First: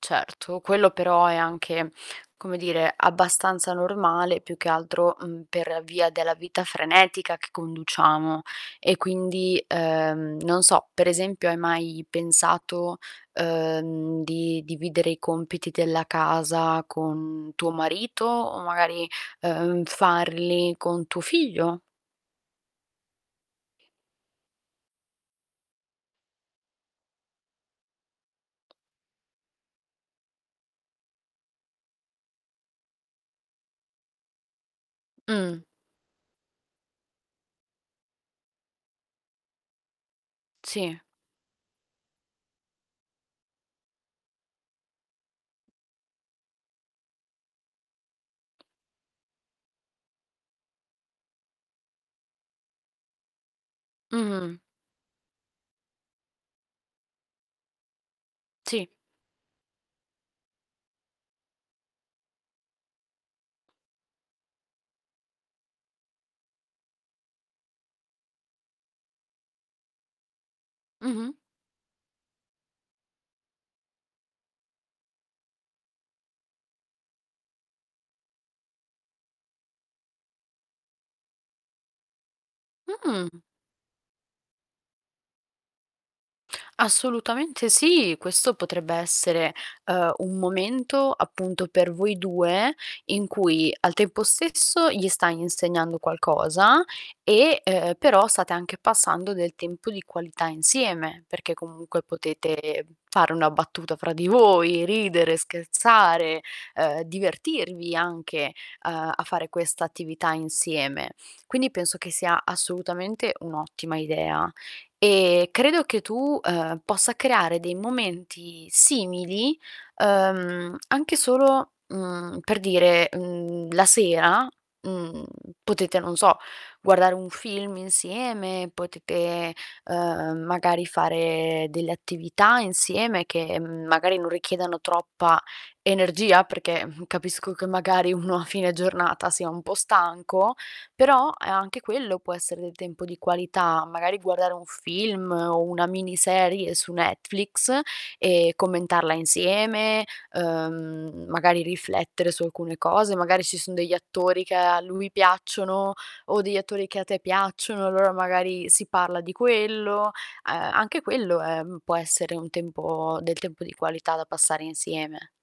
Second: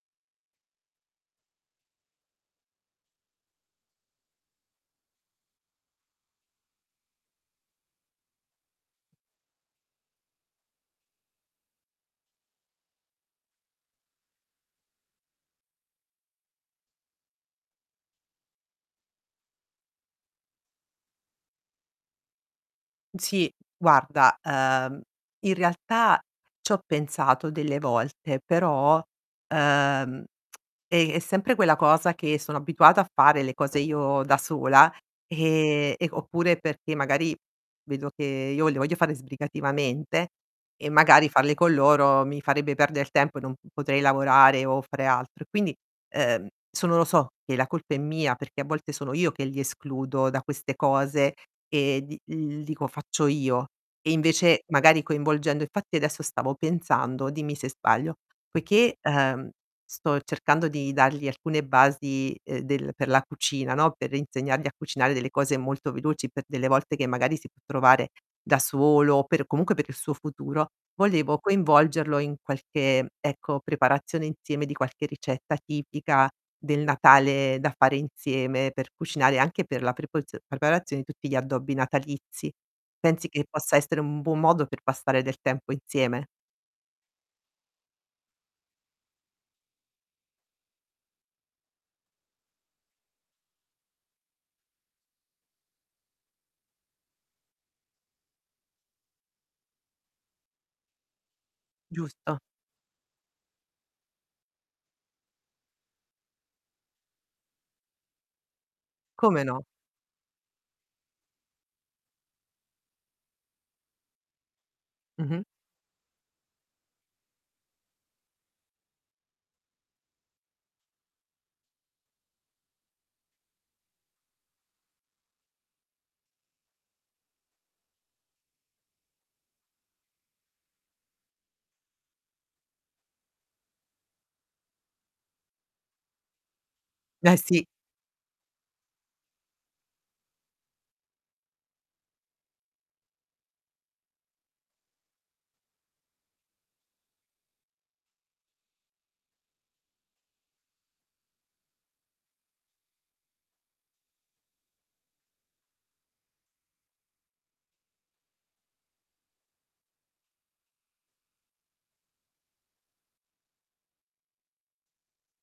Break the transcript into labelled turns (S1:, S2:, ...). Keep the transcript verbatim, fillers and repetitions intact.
S1: Certo, quello però è anche, come dire, abbastanza normale, più che altro, mhmm, per via della vita frenetica che conduciamo. E quindi, ehm, non so, per esempio hai mai pensato, uhm, di dividere i compiti della casa con tuo marito o magari, uhm, farli con tuo figlio?
S2: Sì, guarda, uhm, in realtà c'ho pensato delle volte, però, ehm, è è sempre quella cosa che sono abituata a fare le cose io da sola,
S1: Mh.
S2: ehm, e oppure perché magari vedo che io le voglio fare sbrigativamente e
S1: Sì.
S2: magari farle con loro mi farebbe perder tempo, e non p potrei lavorare o fare altro. E quindi, ehm, sono lo so, che la colpa è mia perché a volte sono io che li escludo da queste cose e d l dico: "Faccio io". E
S1: Mh-mh.
S2: invece magari coinvolgendo infatti adesso stavo pensando, dimmi se sbaglio,
S1: Sì.
S2: poiché, ehm, sto cercando di dargli alcune basi, ehm, del per la cucina, no, per insegnargli a cucinare delle cose molto veloci per delle volte che magari si può trovare da solo o per comunque per il suo futuro, volevo
S1: Mh-mh.
S2: coinvolgerlo in qualche, ecco, preparazione inzieme di qualche ricetta tipica del Natale da fare inzieme, per cucinare, anche per la prepozio preparazione di tutti gli addobbi natalizi. Pensi,
S1: Mh!
S2: che possa essere un buon modo per passare del tempo inzieme?
S1: Assolutamente sì, questo potrebbe essere, ehm, un momento appunto per voi due, in cui al tempo stesso gli stai insegnando qualcosa e, ehm, però state anche passando del tempo di qualità insieme, perché comunque
S2: Giusto.
S1: potete fare una battuta fra di voi, ridere, scherzare, ehm, divertirvi anche, uhm, a
S2: Come
S1: fare
S2: no.
S1: questa attività insieme. Quindi penso che sia assolutamente un'ottima idea
S2: Mh-mh.
S1: e credo che tu, ehm, possa creare dei momenti simili, ehm, anche solo, mhmm, per dire, mhmm, la sera, mhmm, potete, non so, guardare un film insieme, potete, ehm, magari fare delle attività insieme che m magari non richiedano troppa energia. Perché, mh,
S2: Beh
S1: capisco
S2: sì.
S1: che magari uno a fine giornata sia un po' stanco, però, eh, anche quello può essere del tempo di qualità, magari guardare un film o una miniserie su Netflix, e commentarla insieme, uhm, magari riflettere su alcune cose, magari ci son degli attori che a lui piacciono, o degli attori che a te piacciono, allora magari si parla di quello. Uhm, anche quello, ehm, può essere un tempo del tempo di qualità da passare insieme.